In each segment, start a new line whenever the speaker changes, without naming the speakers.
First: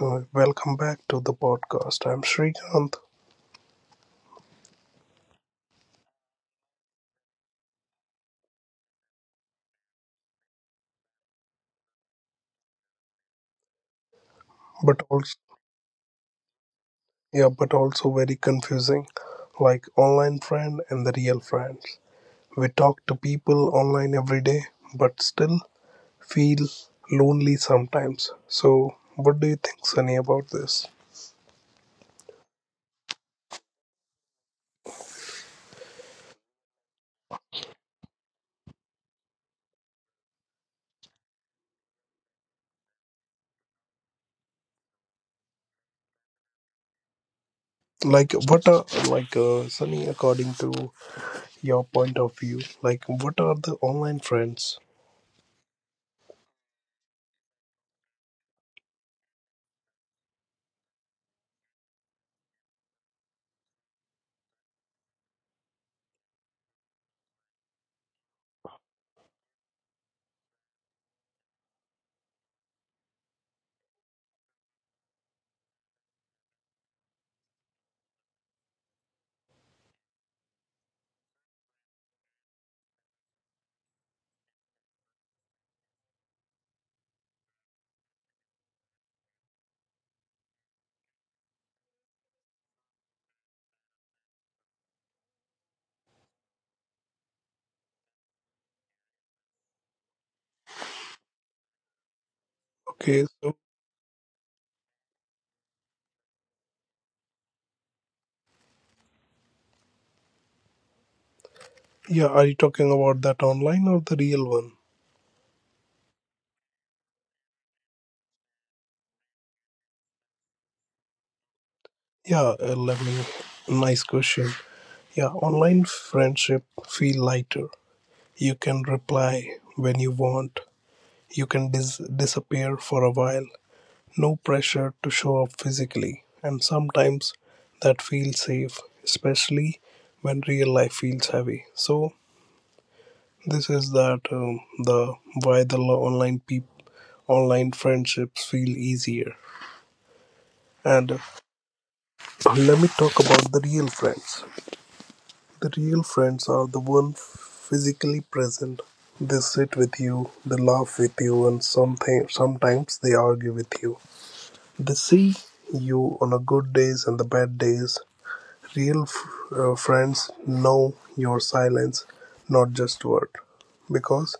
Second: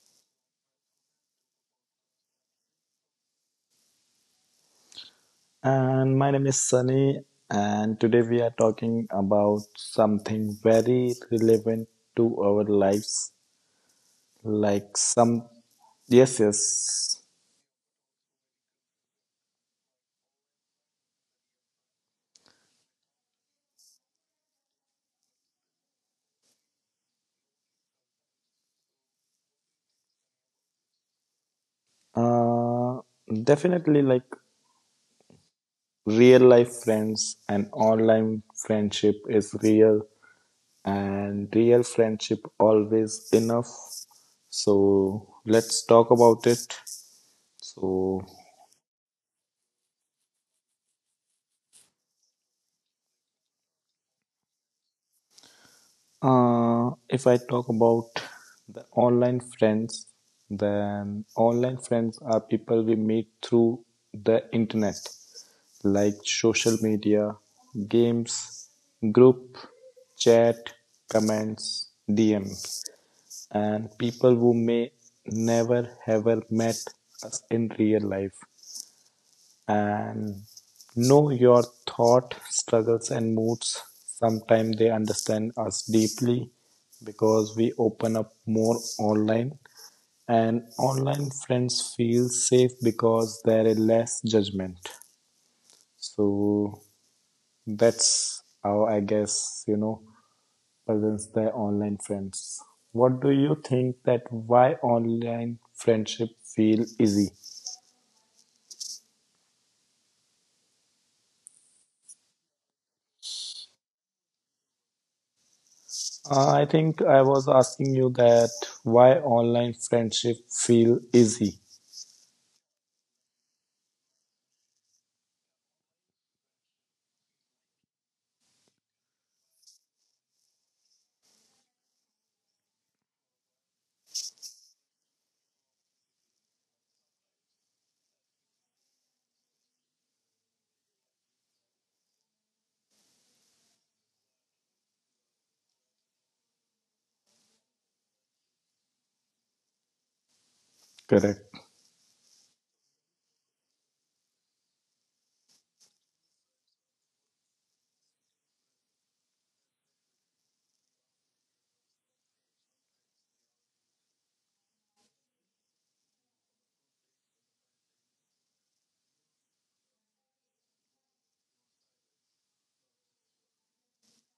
Welcome back to the podcast. I'm Srikanth,
And my name is Sunny, and today we are talking about something very relevant to our lives. Like
but also,
some, yes, yes,
yeah, but also very confusing, like online friend and the real friends. We talk to people online every day, but still feel lonely sometimes. So, what do you think, Sunny, about this?
uh, definitely like real life friends and online friendship is real, and real friendship always enough. So let's talk about it. So
Like, what are, like Sunny, according to your point of view, like what are the online friends?
If I talk about the online friends, then online friends are people we meet through the internet, like social media, games, group, chat, comments, DMs, and people who may never ever met us in real life and know your thought struggles and moods. Sometimes they understand us deeply because we open up more online, and online friends feel safe because there is less judgment. So that's how, I guess, presents their online friends. What
Okay,
do you
so
think that why online friendship feel easy?
yeah, are you talking about that online or the real one?
I think I was asking you that why online friendship feel easy,
Yeah, let me. Nice question. Yeah, online friendship feel lighter. You can reply when you want. You can disappear for a while. No pressure to show up physically. And sometimes that feels safe, especially when real life feels heavy. So this is that the why the online people online friendships feel easier. And
correct?
let me talk about the real friends. The real friends are the ones physically present. They sit with you, they laugh with you, and something, sometimes they argue with you. They see you on the good days and the bad days. Real f- Friends know your silence, not just word. Because,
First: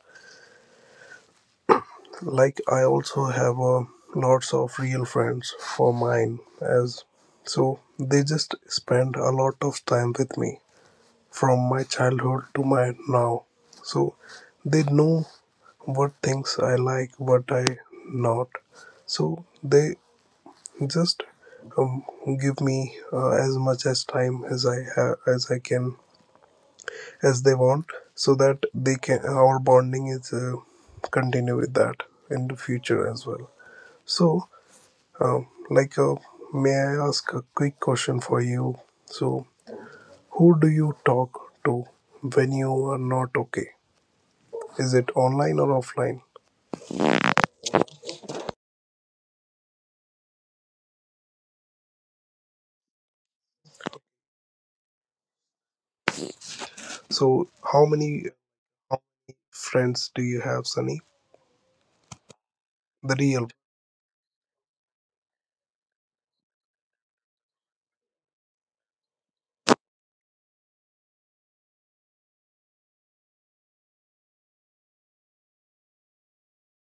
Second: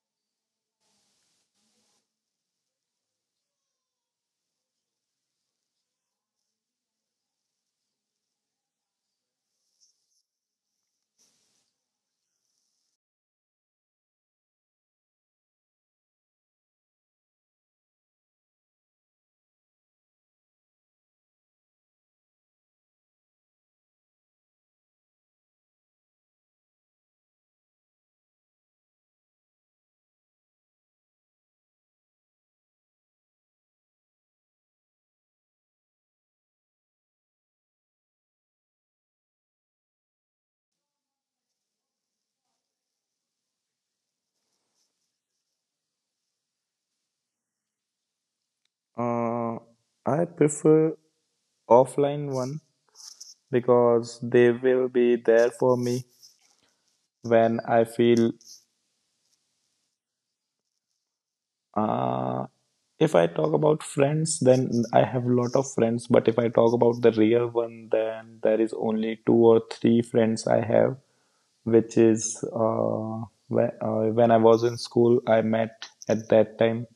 like, I also have lots of real friends for mine, as so they just spend a lot of time with me from my childhood to my now. So they know what things I like, what I not. So they just um, give me as much as time as I have, as I can, as they want, so that they can. Our bonding is continue with that in the future as well. So, um, like, uh, may I ask a quick question for you? So, who do you talk to when you are not okay? Is it online or offline?
Uh, I prefer offline one because they will be there for me
So,
when I
how many
feel.
friends do you have, Sunny?
Uh, if
The
I
real.
talk about friends, then I have a lot of friends. But if I talk about the real one, then there is only two or three friends I have, which is when I was in school, I met at that time.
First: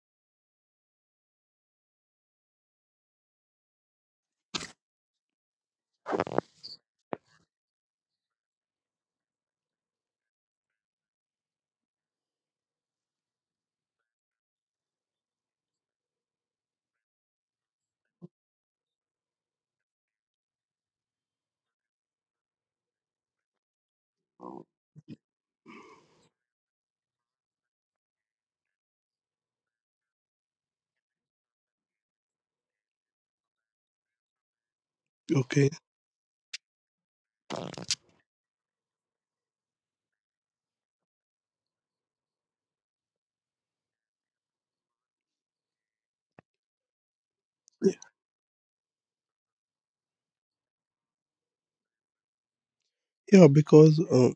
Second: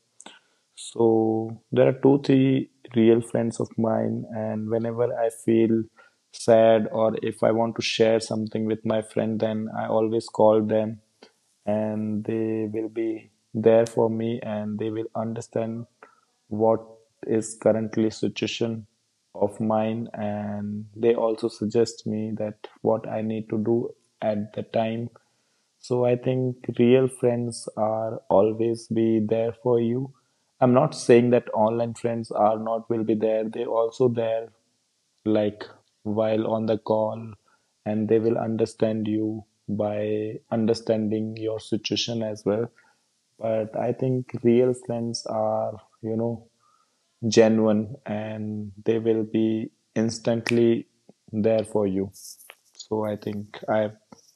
So there are two, three real friends of mine, and whenever I feel sad or if I want to share something with my friend, then I always call them and they will be there for me and they will understand what is currently situation of mine, and they also suggest me that what I need to do at the time. So I think real friends are always be there for you. I'm not saying that online friends are not will be there. They also there, like
Okay.
while on the call, and they will understand you by understanding your situation as well. But I think real friends are, you know,
Y-
genuine and they will be instantly there for you. So I
Yeah,
think I
because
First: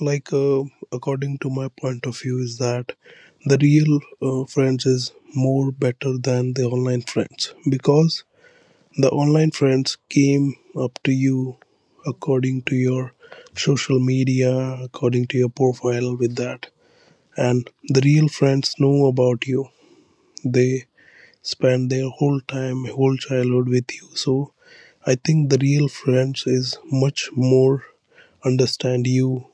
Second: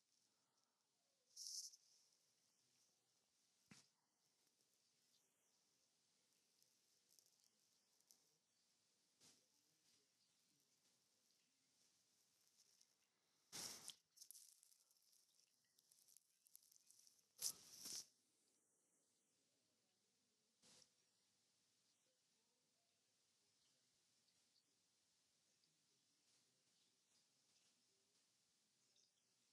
like uh, according to my point of view is that the real friends is more better than the online friends because the online friends came up to you according to your social media, according to your profile with that, and the real friends know about you. They spend their whole time, whole childhood with you. So I think the real friends is much more understand you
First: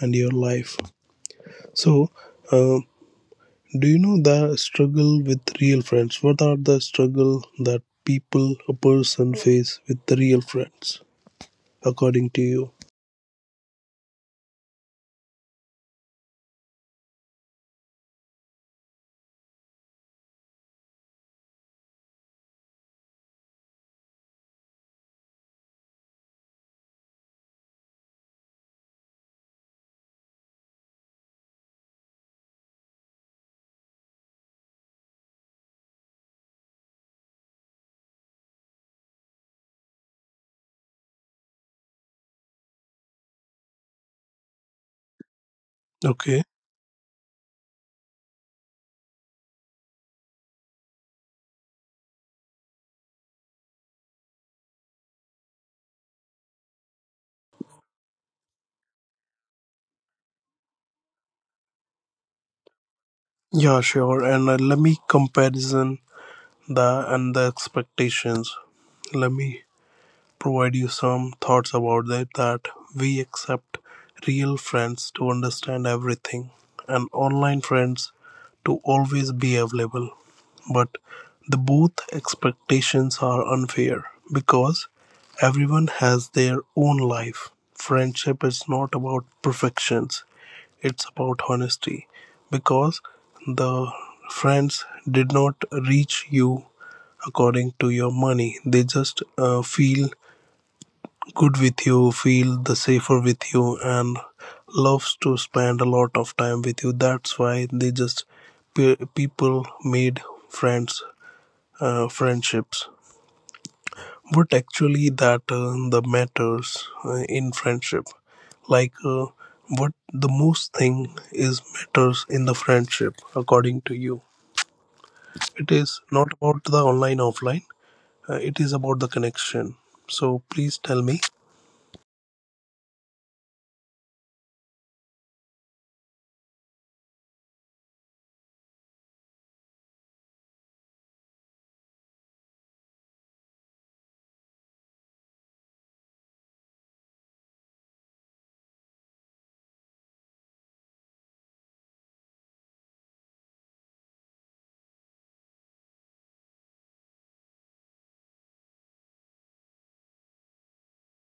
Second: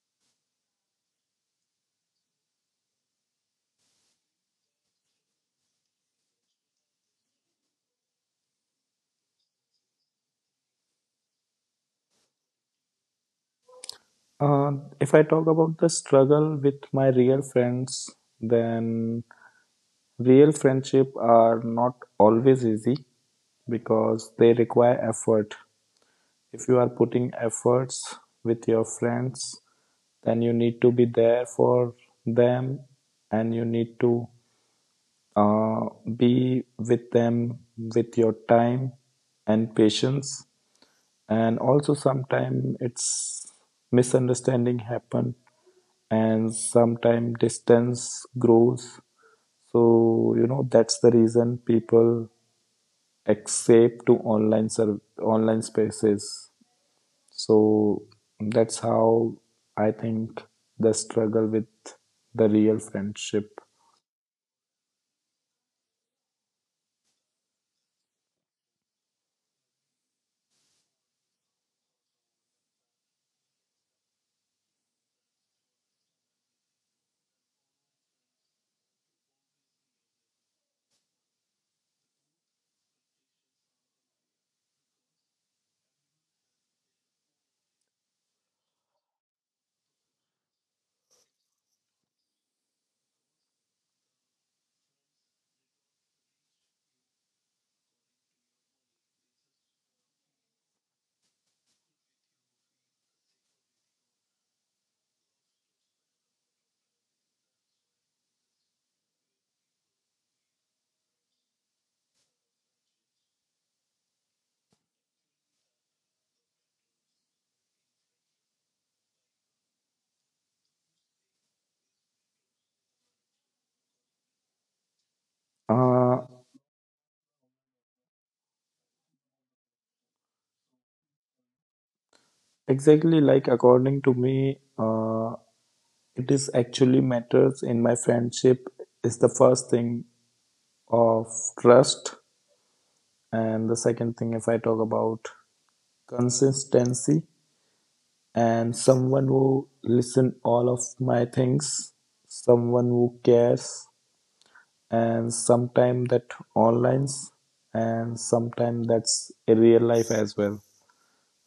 and your life. So, uh, do you know the struggle with real friends? What are the struggle that people, a person face with the real friends, according to you?
Uh, if I talk about the struggle with my real friends, then real friendship are not always easy because they require effort. If you are putting efforts with your friends, then you need to be there for them and you need to uh, be with them with your time and patience. And also sometimes it's misunderstanding happen
Okay.
and sometime distance grows. So you know that's the reason people accept to online spaces. So that's how I think the struggle with the real friendship.
Yeah, sure. And let me comparison the and the expectations. Let me provide you some thoughts about that, we accept real friends to understand everything and online friends to always be available. But the both expectations are unfair because everyone has their own life. Friendship is not about perfections, it's about honesty because the friends did not reach you according to your money, they just feel good with you, feel the safer with you, and loves to spend a lot of time with you. That's why they just people made friends, friendships. But actually, that the matters in friendship, like what the most thing is matters in the friendship, according to you. It is
uh
not about the online offline. It is about the connection. So please tell me.
exactly, like according to me, it is actually matters in my friendship is the first thing of trust, and the second thing if I talk about consistency, and someone who listen all of my things, someone who cares, and sometime that online and sometime that's a real life as well.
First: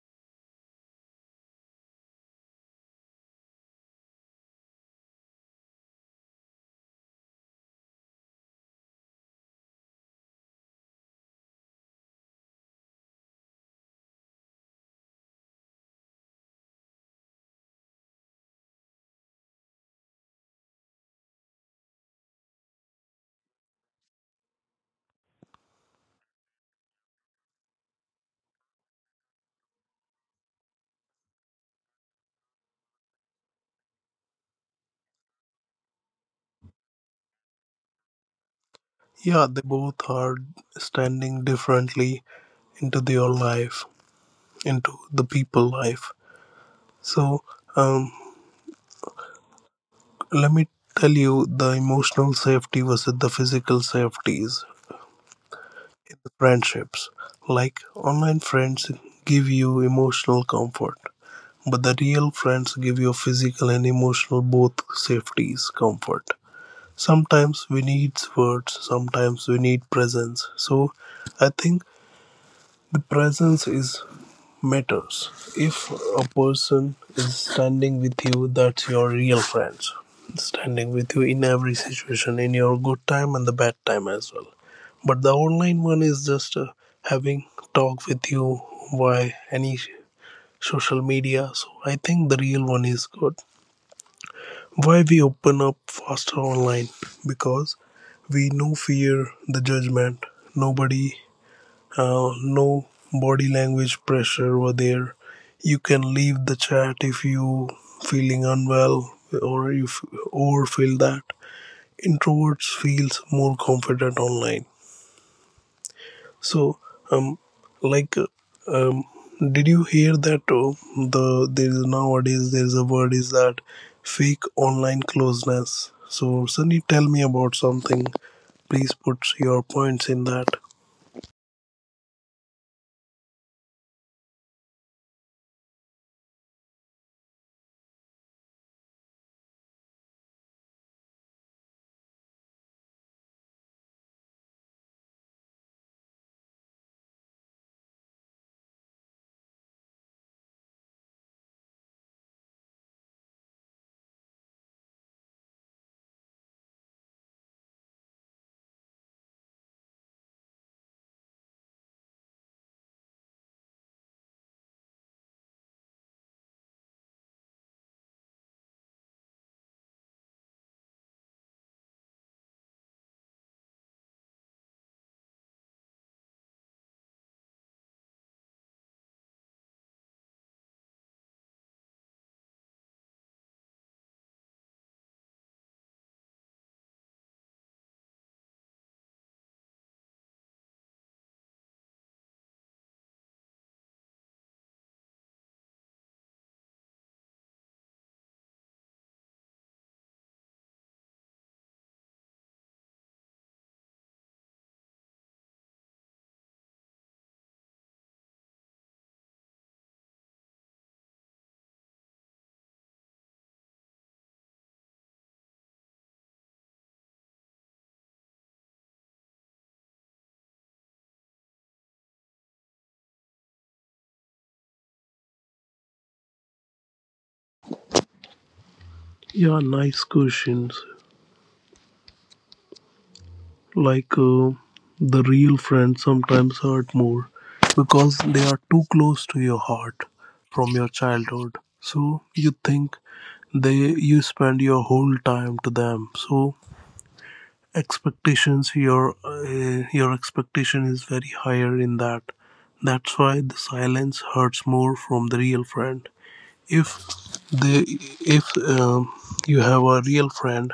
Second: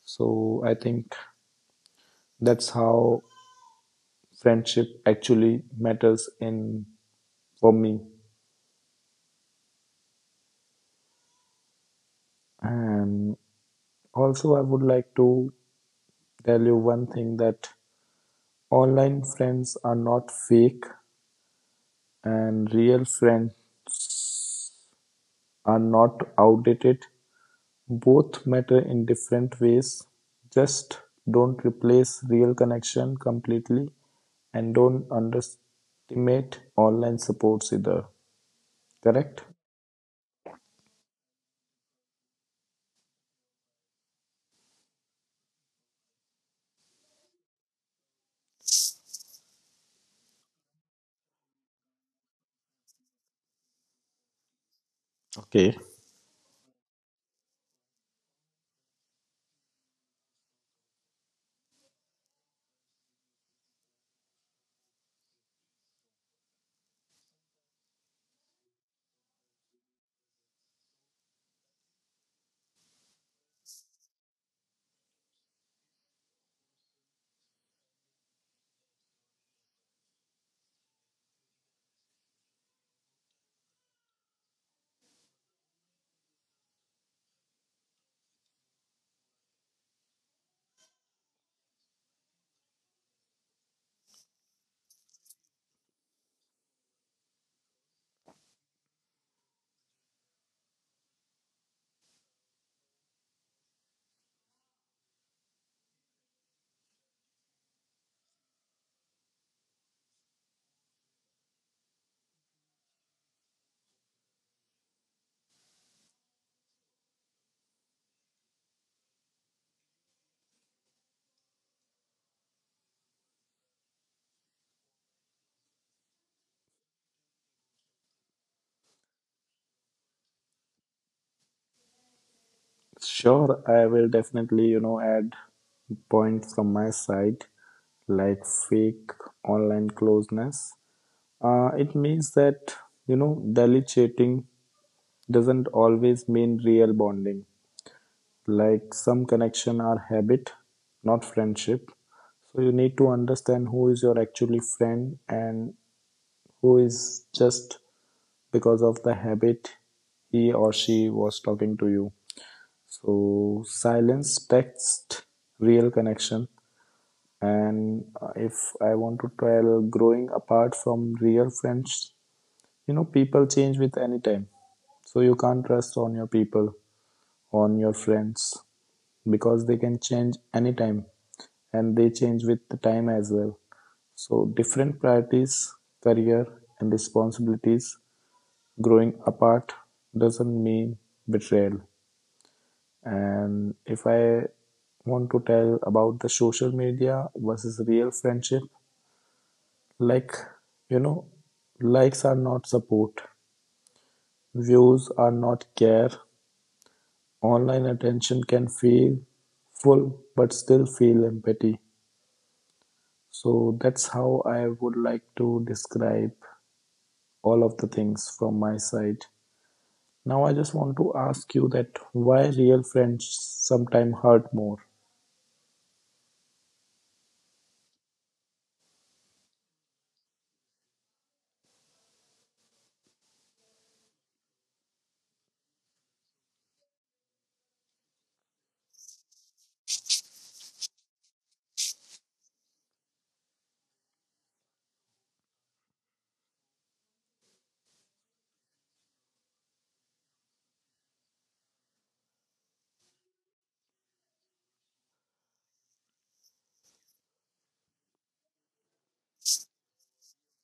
So I think that's how friendship actually matters in for me. And also I would like to tell you one thing that online friends are not fake and real friends are not outdated. Both matter in different ways, just don't replace real connection completely and don't underestimate online supports either. Correct?
Yeah, they both are standing differently into your life, into the people life. So, um, let me tell you the emotional safety versus the physical safeties
Okay.
in the friendships. Like online friends give you emotional comfort, but the real friends give you physical and emotional both safeties comfort. Sometimes we need words, sometimes we need presence. So, I think the presence is matters. If a person is standing with you, that's your real friends. Standing with you in every situation, in your good time and the bad time as well. But the online one is just having talk with you via any social media. So I think the real one is good. Why we open up faster online? Because we no fear the judgment. Nobody no body language pressure over there. You can leave the chat if you feeling unwell or you or feel that introverts feels more confident online. So um like uh, um did you hear that the there is nowadays there is a word is that fake online closeness. So Sunny, tell me about something. Please put your points in that.
Sure, I will definitely, you know, add points from my side, like fake online closeness. It means that, you know, daily chatting doesn't always mean real bonding. Like some connection are habit, not friendship. So you need to understand who is your actually friend and who is just because of the habit he or she was talking to you. So silence, text, real connection. And if I want to tell growing apart from real friends, you know, people change with any time. So you can't trust on your people, on your friends, because they can change anytime and they change with the time as well. So different priorities, career and responsibilities, growing apart doesn't mean betrayal. And if I want to tell about the social media versus real friendship, like, you know, likes are not support, views are not care. Online attention can feel full but still feel empty. So that's how I would like to describe all of the things from my side. Now I just want to ask you that why real friends sometimes hurt more.
Yeah, nice questions. like uh, the real friends sometimes hurt more because they are too close to your heart from your childhood, so you think they you spend your whole time to them, so expectations, your expectation is very higher in that. That's why the silence hurts more from the real friend. If they, if you have a real friend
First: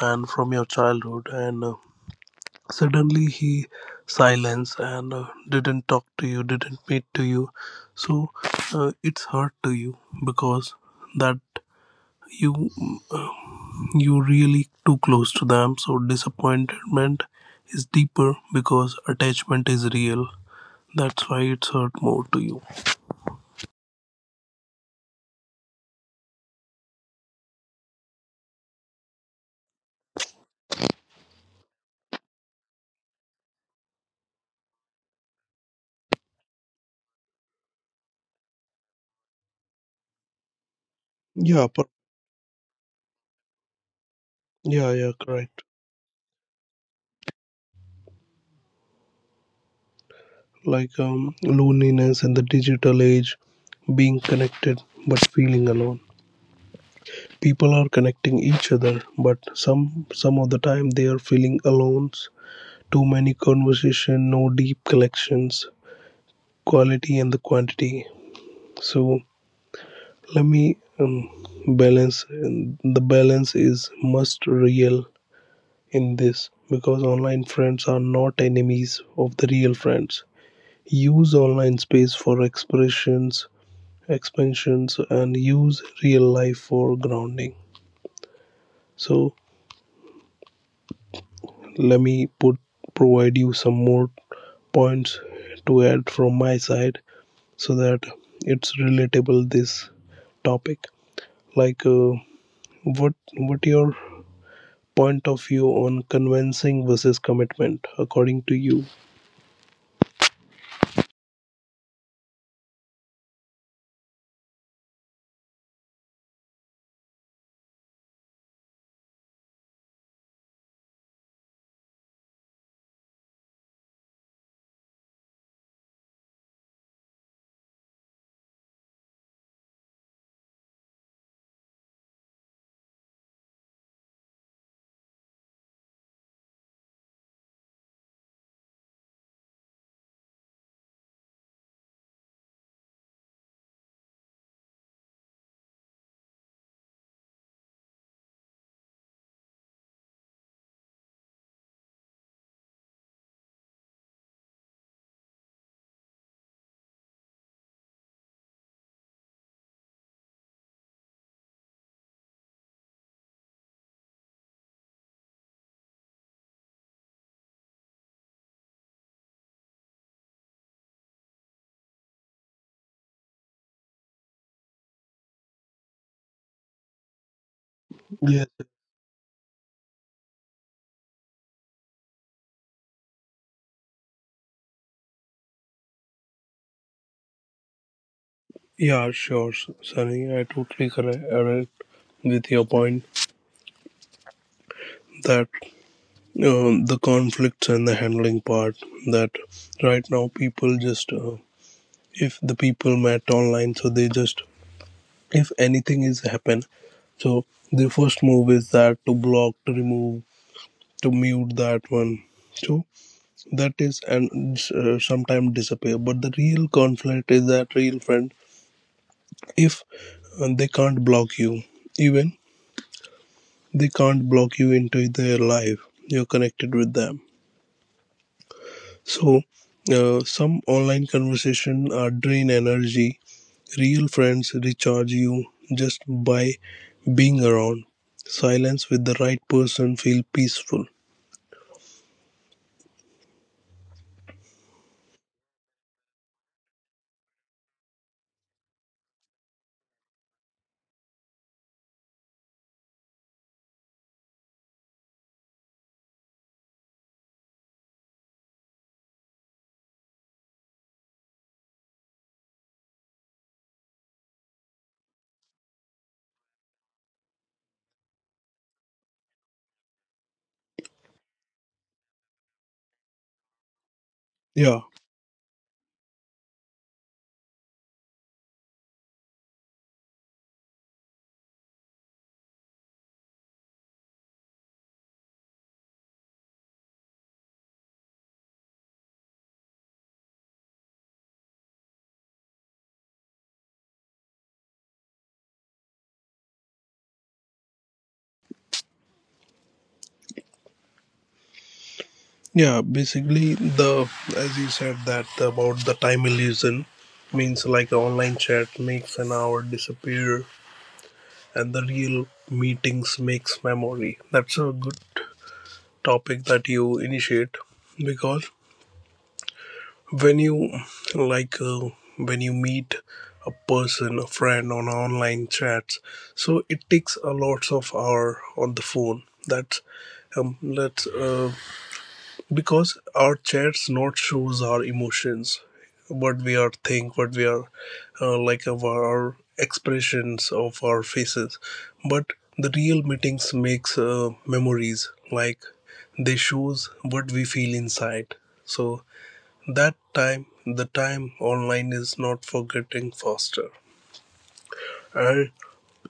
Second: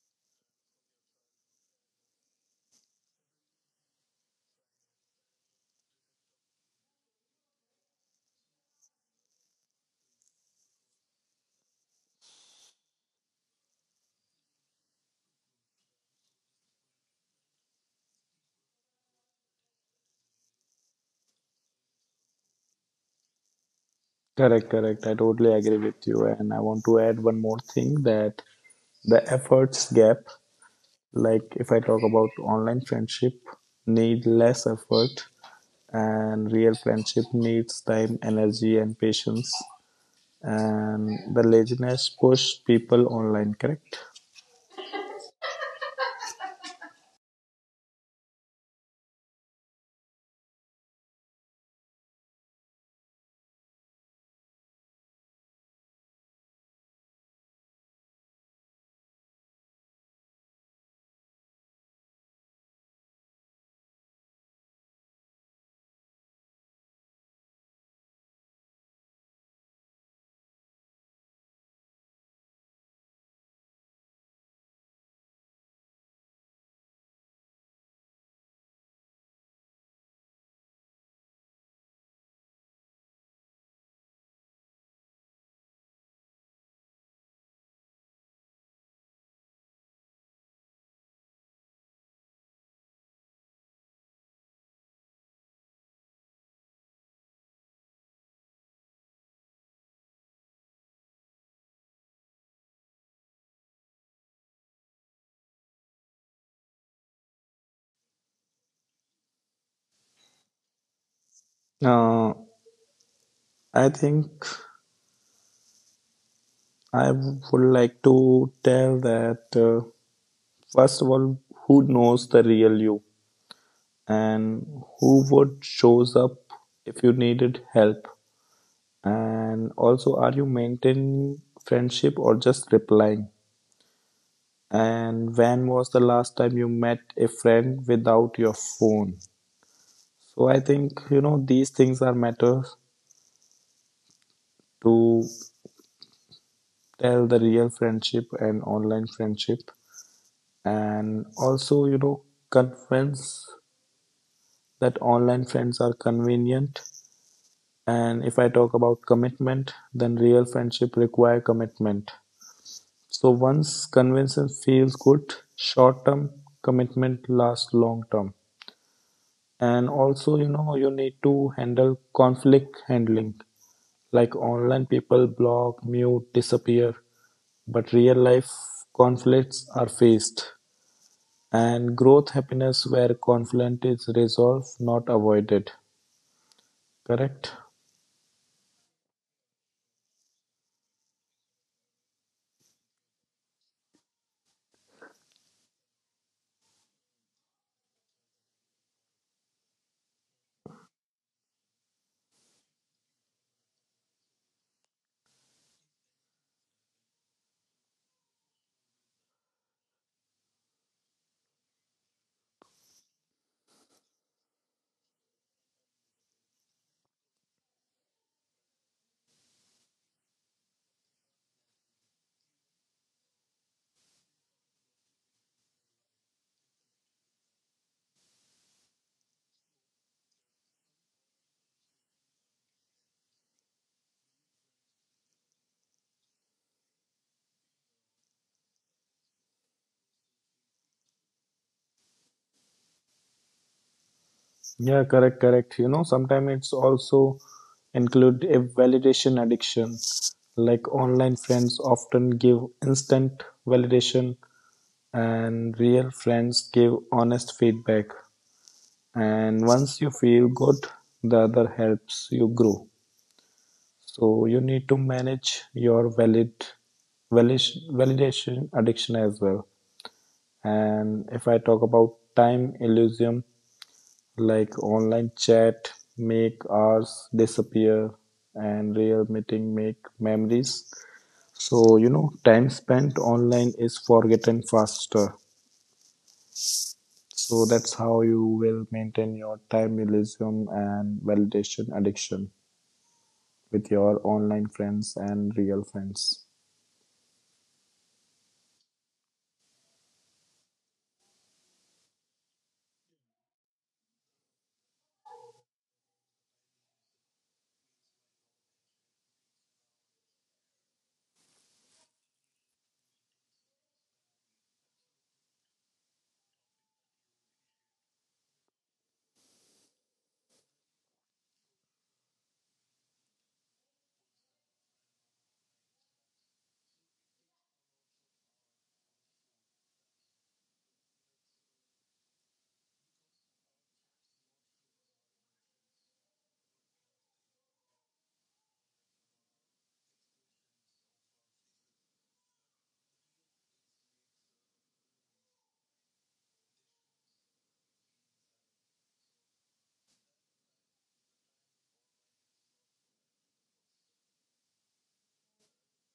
and from your childhood and suddenly he silenced and didn't talk to you, didn't meet to you. So it's hurt to you because that you you really too close to them. So disappointment is deeper because attachment is real. That's why it's hurt more to you.
Correct, correct. I totally agree with you. And I want to add one more thing that the efforts gap, like if I talk about online friendship, need less effort, and real friendship needs time, energy and patience. And the
Yeah,
laziness push people online, correct?
yeah, yeah, correct. Like loneliness in the digital age, being connected but feeling alone. People are connecting each other but some of the time they are feeling alone. Too many conversation, no deep collections, quality and the quantity. So let me balance, the balance is must real in this because online friends are not enemies of the real friends. Use online space for expressions, expansions, and use real life for grounding. So let me put, provide you some more points to add from my side so that it's relatable this topic. like uh, what your point of view on convincing versus commitment, according to you?
Uh, I think I would like to tell that, first of all, who knows the real you and who would shows up if you needed help, and also are you maintaining friendship or just replying? And when was the last time you met a friend without your phone? So I think you know these things are matters to tell the real friendship and online friendship. And also you know convince that online friends are convenient, and if I talk about commitment then real friendship require commitment. So once convincing feels good short term, commitment lasts long term. And also you know you need to handle conflict handling, like online people block, mute, disappear, but real life
Yeah,
conflicts are faced. And growth happiness where conflict is resolved, not avoided. Correct?
yeah, sure. Sunny, I totally correct with your point that the conflicts and the handling part, that right now people just if the people met online, so they just, if anything is happen, so the first move is that to block, to remove, to mute that one. So that is, and sometimes disappear. But the real conflict is that real friend, if they can't block you, even they can't block you into their life. You're connected with them. So some online conversation are drain energy. Real friends recharge you just by being around. Silence with the right person feel peaceful.
Yeah, correct, correct. You know, sometimes it's also include a validation addiction. Like online friends often give instant validation and real friends give honest feedback. And once you feel good, the other helps you grow. So you need to manage your validation addiction as well. And if I talk about time illusion, like
Yeah,
online chat make hours disappear and real meeting make memories. So, you know, time spent online is forgotten faster. So that's how you will maintain your time illusion and validation addiction with your online friends and real friends.
yeah. Basically, the, as you said that about the time illusion means like online chat makes an hour disappear, and the real meetings makes memory. That's a good topic that you initiate because when you, like uh, when you meet a person, a friend on online chats, so it takes a lot of hour on the phone. That's Because our chats not shows our emotions, what we are think, what we are like, of our expressions, of our faces. But the real meetings makes memories, like they shows what we feel inside. So that time, the time online is not for getting faster. And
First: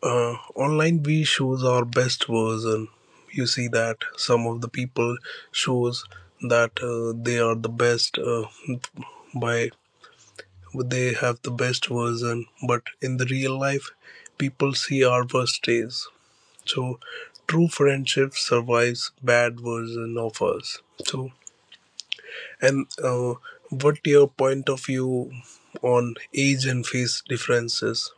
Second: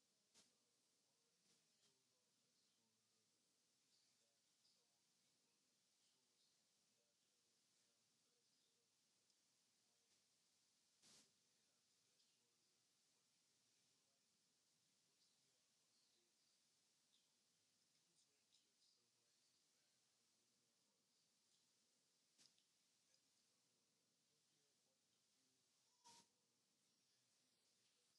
online we shows our best version. You see that some of the people shows that they are the best by they have the best version. But in the real life, people see our worst days. So true friendship survives bad version of us. So, and what your point of view on age and face differences?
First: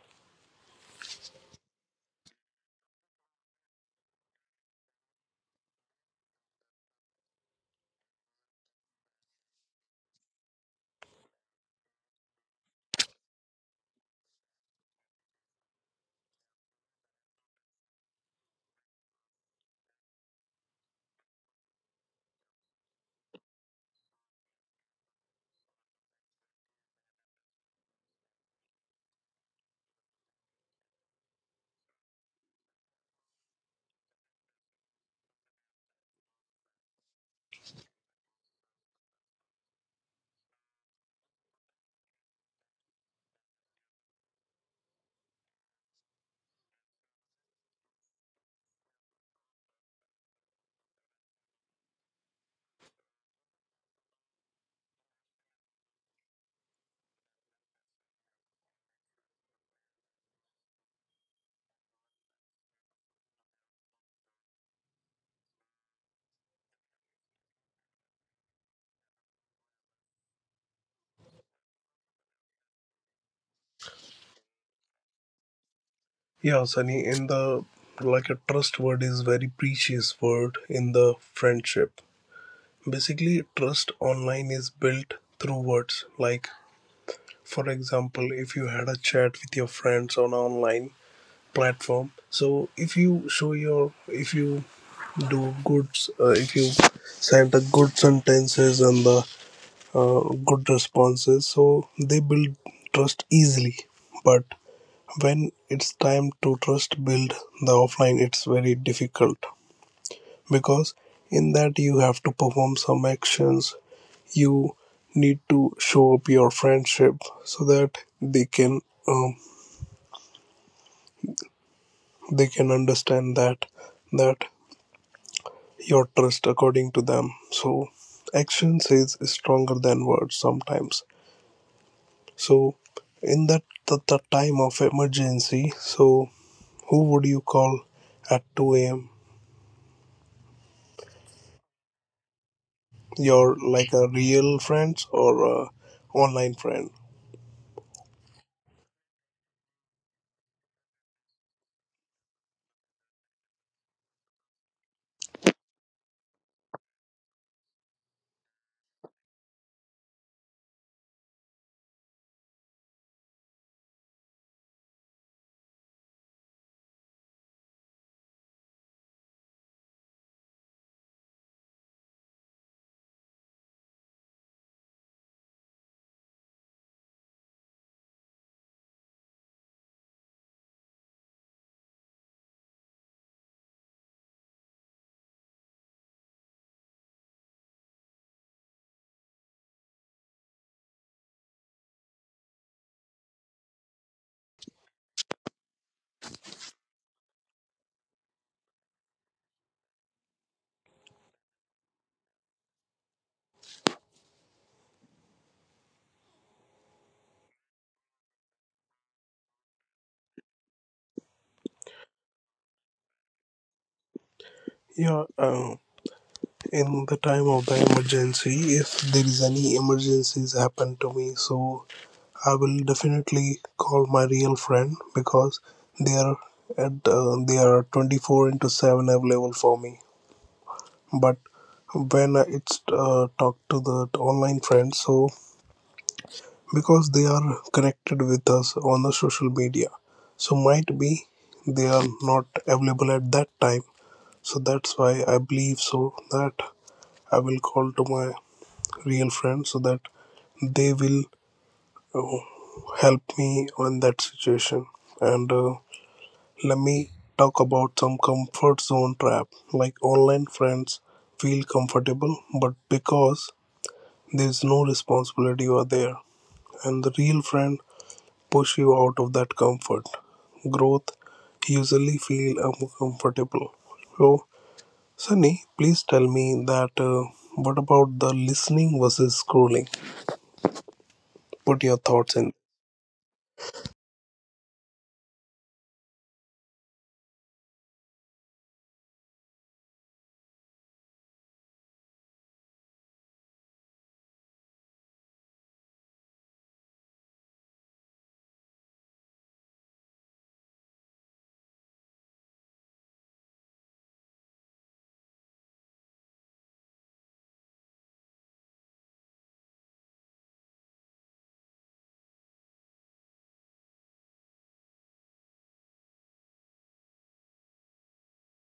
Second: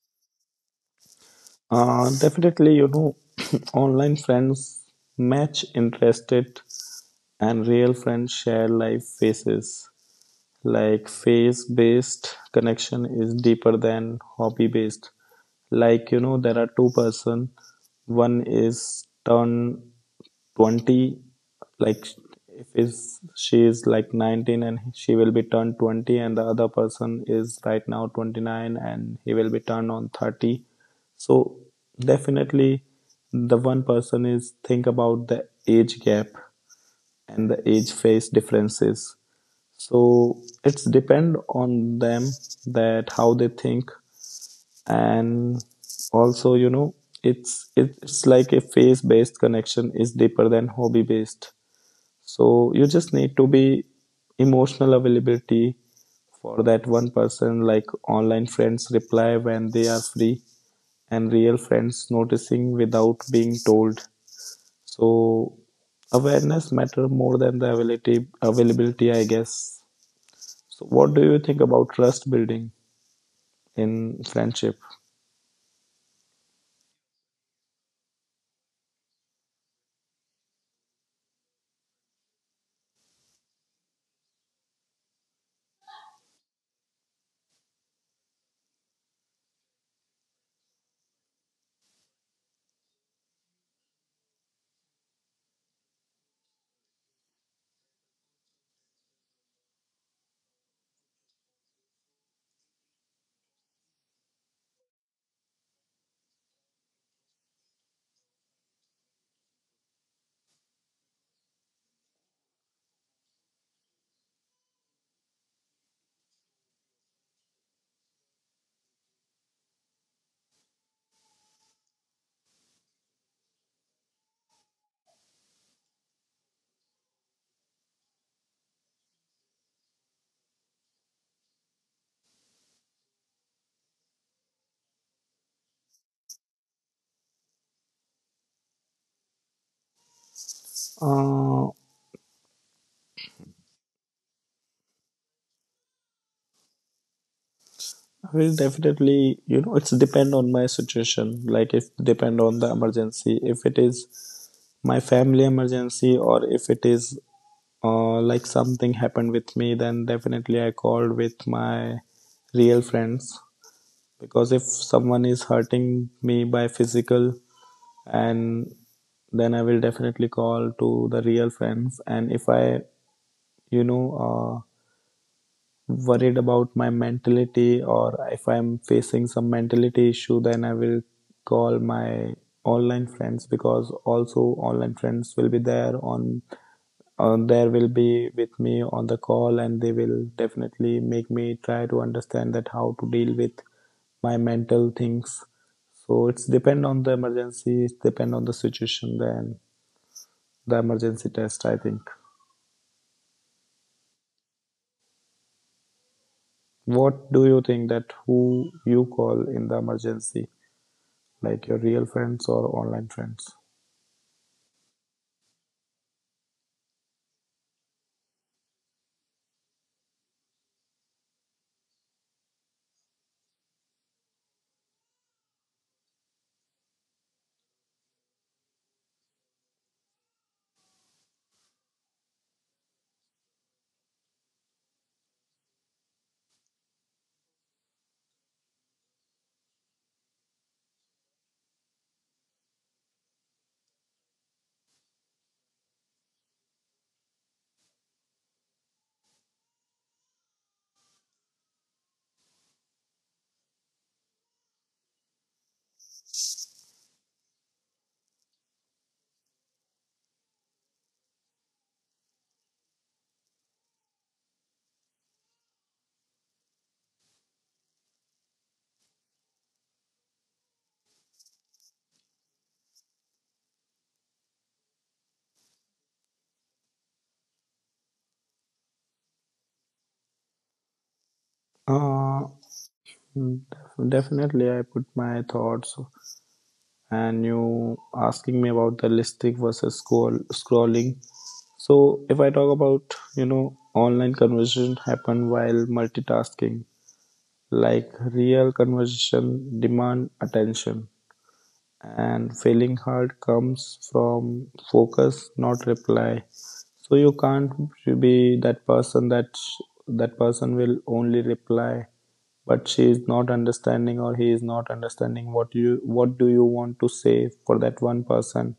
Definitely, you know, online friends match interested, and real friends share life phases. Like phase based connection is deeper than hobby based. Like you know, there are two person. One is turn 20. Like if is she is like 19 and she will be turned 20, and the other person is right now 29 and he will be turned on 30. So definitely, the one person is think about the age gap and the age phase differences. So it's depend on them that how they think. And also you know it's like a phase based connection is deeper than hobby based. So you just need to be emotional availability for that one person. Like online friends reply when they are free and real friends noticing without being told. So awareness matter more than the availability, I guess. So what do you think about trust building in friendship?
Yeah, Sunny, in the, like, a trust word is very precious word in the friendship. Basically, trust online is built through words. Like, for example, if you had a chat with your friends on online platform, so if you show your, if you do goods, if you send the good sentences and the uh, good responses, so they build trust easily. But when it's time to trust build the offline, it's very difficult because in that you have to perform some actions. You need to show up your friendship so that um, they can understand that, that your trust according to them. So action says is stronger than words sometimes. So, in that the time of emergency, so who would you call at 2 a.m.?
Uh,
Your like a real friends or a online friend?
will definitely, you know, it's depend on my situation. Like if depend on the emergency, if it is my family emergency or if it is like something happened with me, then definitely I called with my real friends. Because if someone is hurting me by physical, and then I will definitely call to the real friends. And if i, you know, worried about my mentality or if I'm facing some mentality issue, then I will call my online friends, because also online friends will be there on, there will be with me on the call, and they will definitely make me try to understand that how to deal with my mental things. So it's depend on the emergency, it's depend on the situation, then the emergency test, I think. What do you think that who you call in the emergency, like your real friends or online friends?
Yeah, in the time of the emergency, if there is any emergencies happen to me, so I will definitely call my real friend because they are at they are 24 into 7 available for me. But when it's talk to the online friends, so because they are connected with us on the social media, so might be they are not available at that time. So that's why I believe so that I will call to my real friend so that they will help me on that situation. And let me talk about some comfort zone trap. Like online friends feel comfortable but because there's no responsibility or there, and the real friend push you out of that comfort, growth usually feel uncomfortable. So Sunny, please tell me that what about the listening versus scrolling? Put your thoughts
Uh,
in.
Definitely I put my thoughts. And you asking me about the listing versus scrolling. So if I talk about, you know, online conversation happen while multitasking, like real conversation demand attention, and failing hard comes from focus not reply. So you can't be that person that that person will only reply, but she is not understanding or he is not understanding what you what do you want to say for that one person.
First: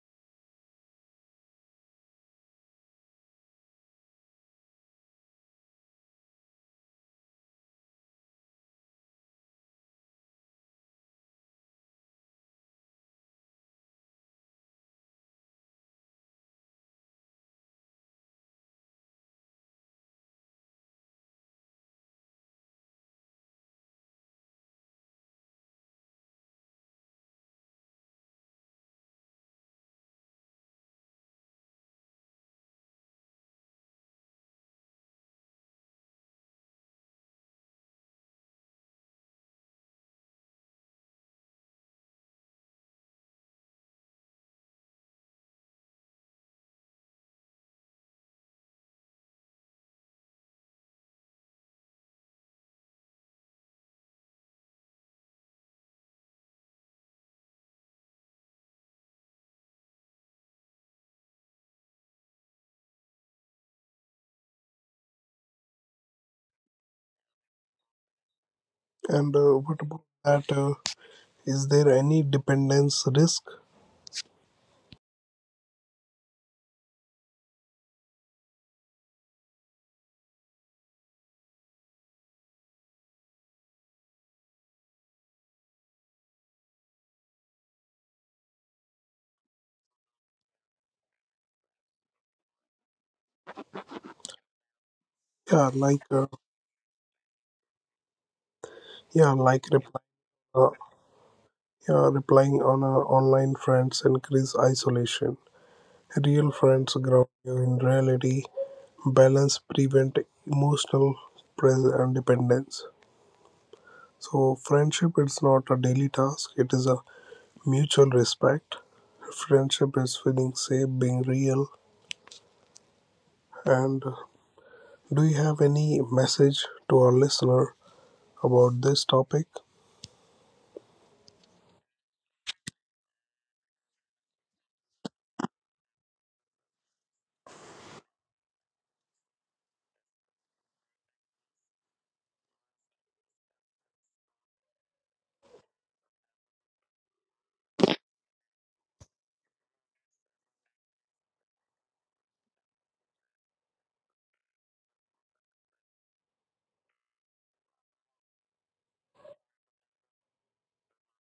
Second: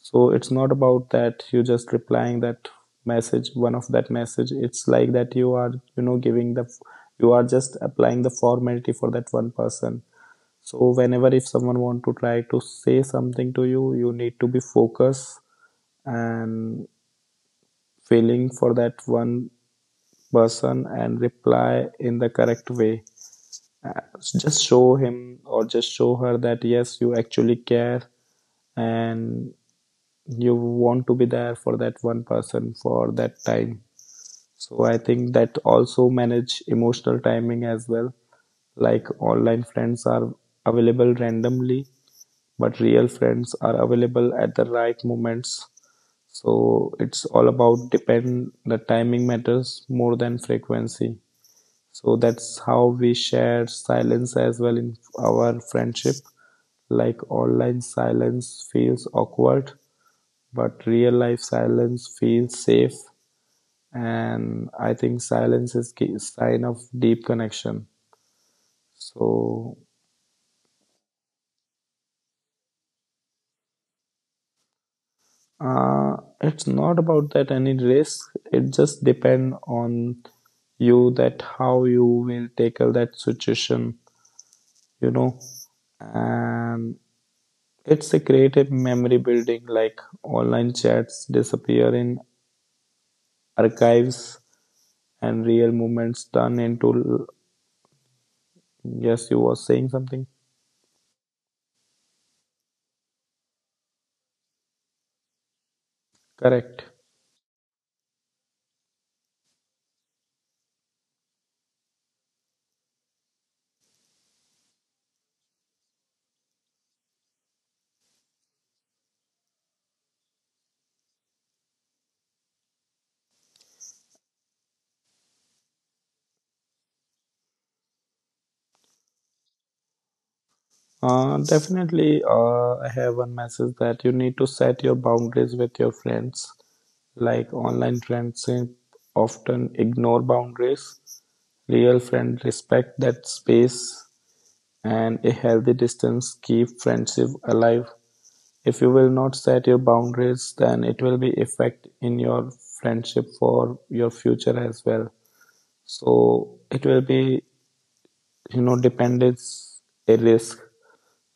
So it's not about that you just replying that message, one of that message. It's like that you are, you know, giving the, you are just applying the formality for that one person. So whenever if someone want to try to say something to you, you need to be focused and feeling for that one person and reply in the correct way. Uh, just show him or just show her that yes you actually care, and you want to be there for that one person for that time. So I think that also manage emotional timing as well. Like online friends are available randomly, but real friends are available at the right moments. So it's all about depend, the timing matters more than frequency. So that's how we share silence as well in our friendship. Like online silence feels awkward, but real life silence feels safe. And I think silence is a sign of deep connection.
And
So
what about that is there any dependence risk?
It's not about that any risk. It just depends on you that how you will tackle that situation, you know. And it's a creative memory building, like online chats disappear in archives and real
Yeah like
moments
uh,
turn into. Yes, you
yeah
were
like
saying
reply
something.
uh, Yeah, relying on our online friends increase isolation. Real
Correct.
friends ground you in reality. Balance prevent emotional press and dependence. So friendship is not a daily task. It is a mutual respect. Friendship is feeling safe, being real. And do you have any message to our listener about this topic?
Definitely, I have one message that you need to set your boundaries with your friends. Like online friendship often ignore boundaries. Real friends respect that space and a healthy distance keep friendship alive. If you will not set your boundaries, then it will be effect in your friendship for your future as well. So it will be, you know, dependence a risk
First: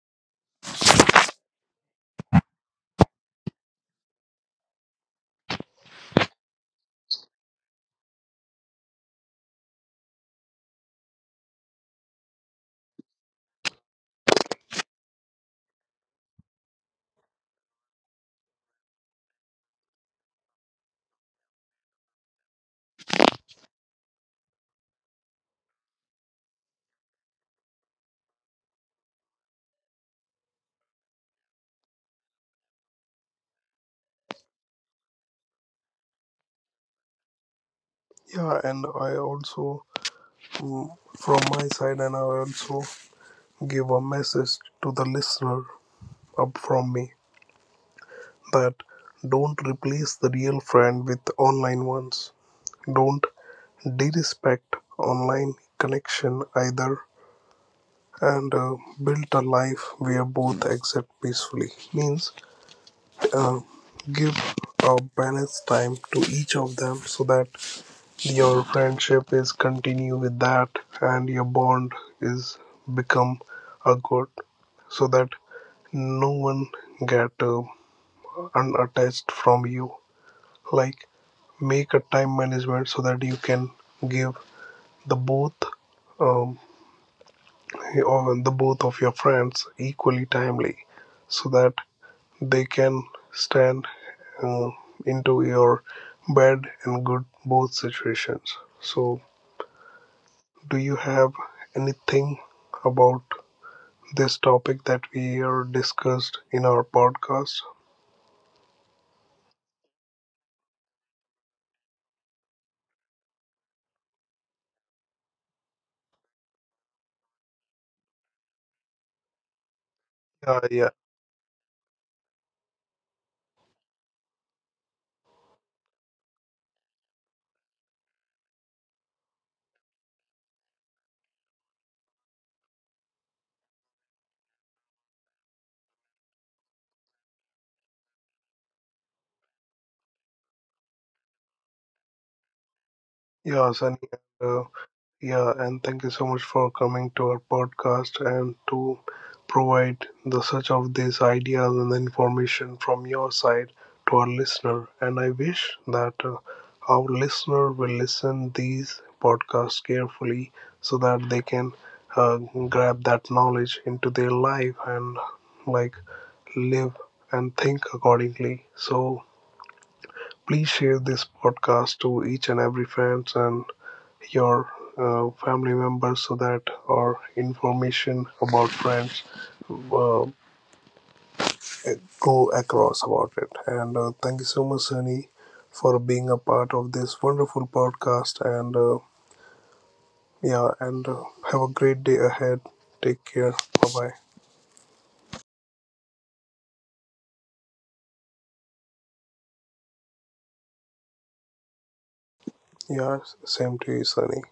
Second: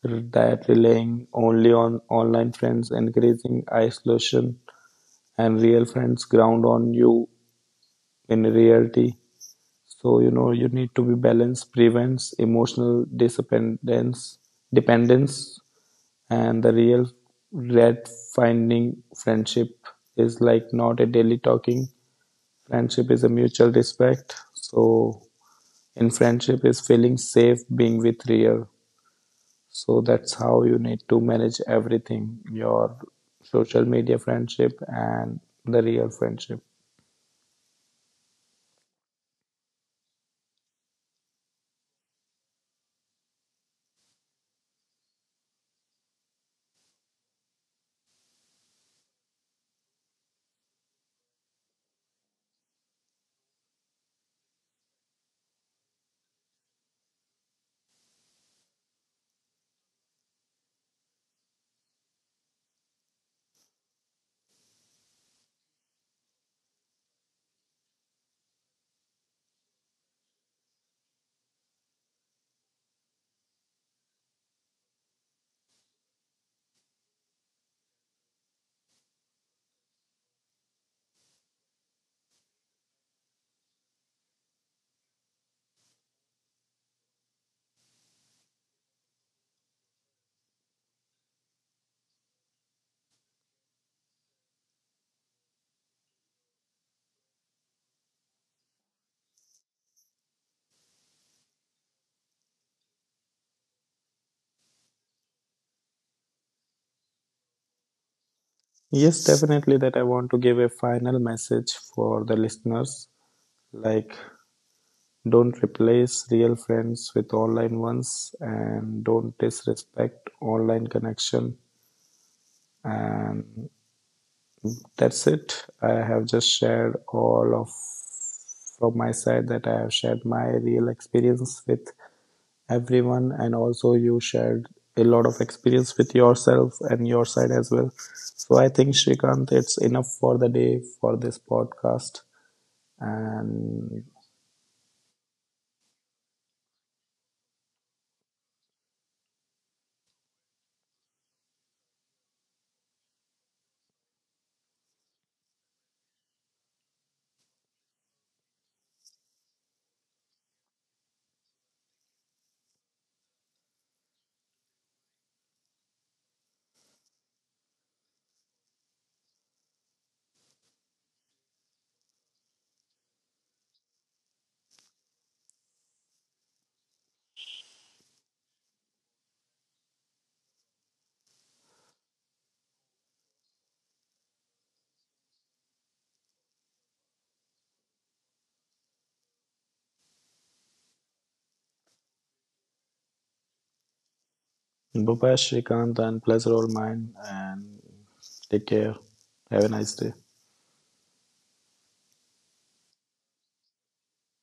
that relying only on online friends encouraging isolation, and real friends ground on you in reality. So you know you need to be balanced prevents emotional dependence, and the real red finding friendship is like not a daily talking. Friendship is a mutual respect. So in friendship is feeling safe being with real. So that's how you need to manage everything, your social media friendship and the real friendship.
Yeah, and I also mm, from my side, and I also give a message to the listener up from me that don't replace the real friend with online ones. Don't disrespect online connection either. And build a life where both exist peacefully, means uh, give a balanced time to each of them so that your friendship is continue with that and your bond is become a good, so that no one get unattached from you. Like make a time management so that you can give the both um, or the both of your friends equally timely so that they can stand uh, into your bad and good both situations. So do you have anything about this topic that we are discussed in our podcast?
Yes, definitely that I want to give a final message for the listeners, like don't replace real friends with online ones and don't disrespect
Yeah,
online
yeah,
connection. And that's it, I have just shared all of from my side, that I have shared my real experience with everyone, and also you shared a lot of experience with yourself and your side as well. So I think Shrikant, it's enough for the day for this podcast.
yeah,
And
Sunny. Uh, Yeah, and thank you so much for coming to our podcast and to provide the search of these ideas and the information from your side to our listener. And I wish that our listener will listen these podcasts carefully so that they can uh, grab that knowledge into their life and like live and think accordingly. So please share this podcast to each and every friends and your family members so that or information about friends uh, go across about it. And thank you so much Sunny for being a part of this wonderful podcast. And yeah. And have a great day ahead. Take care. Bye bye.
bye Shrikant, and pleasure all mine, and take care, have a nice day.
Yeah, same to you, Sunny.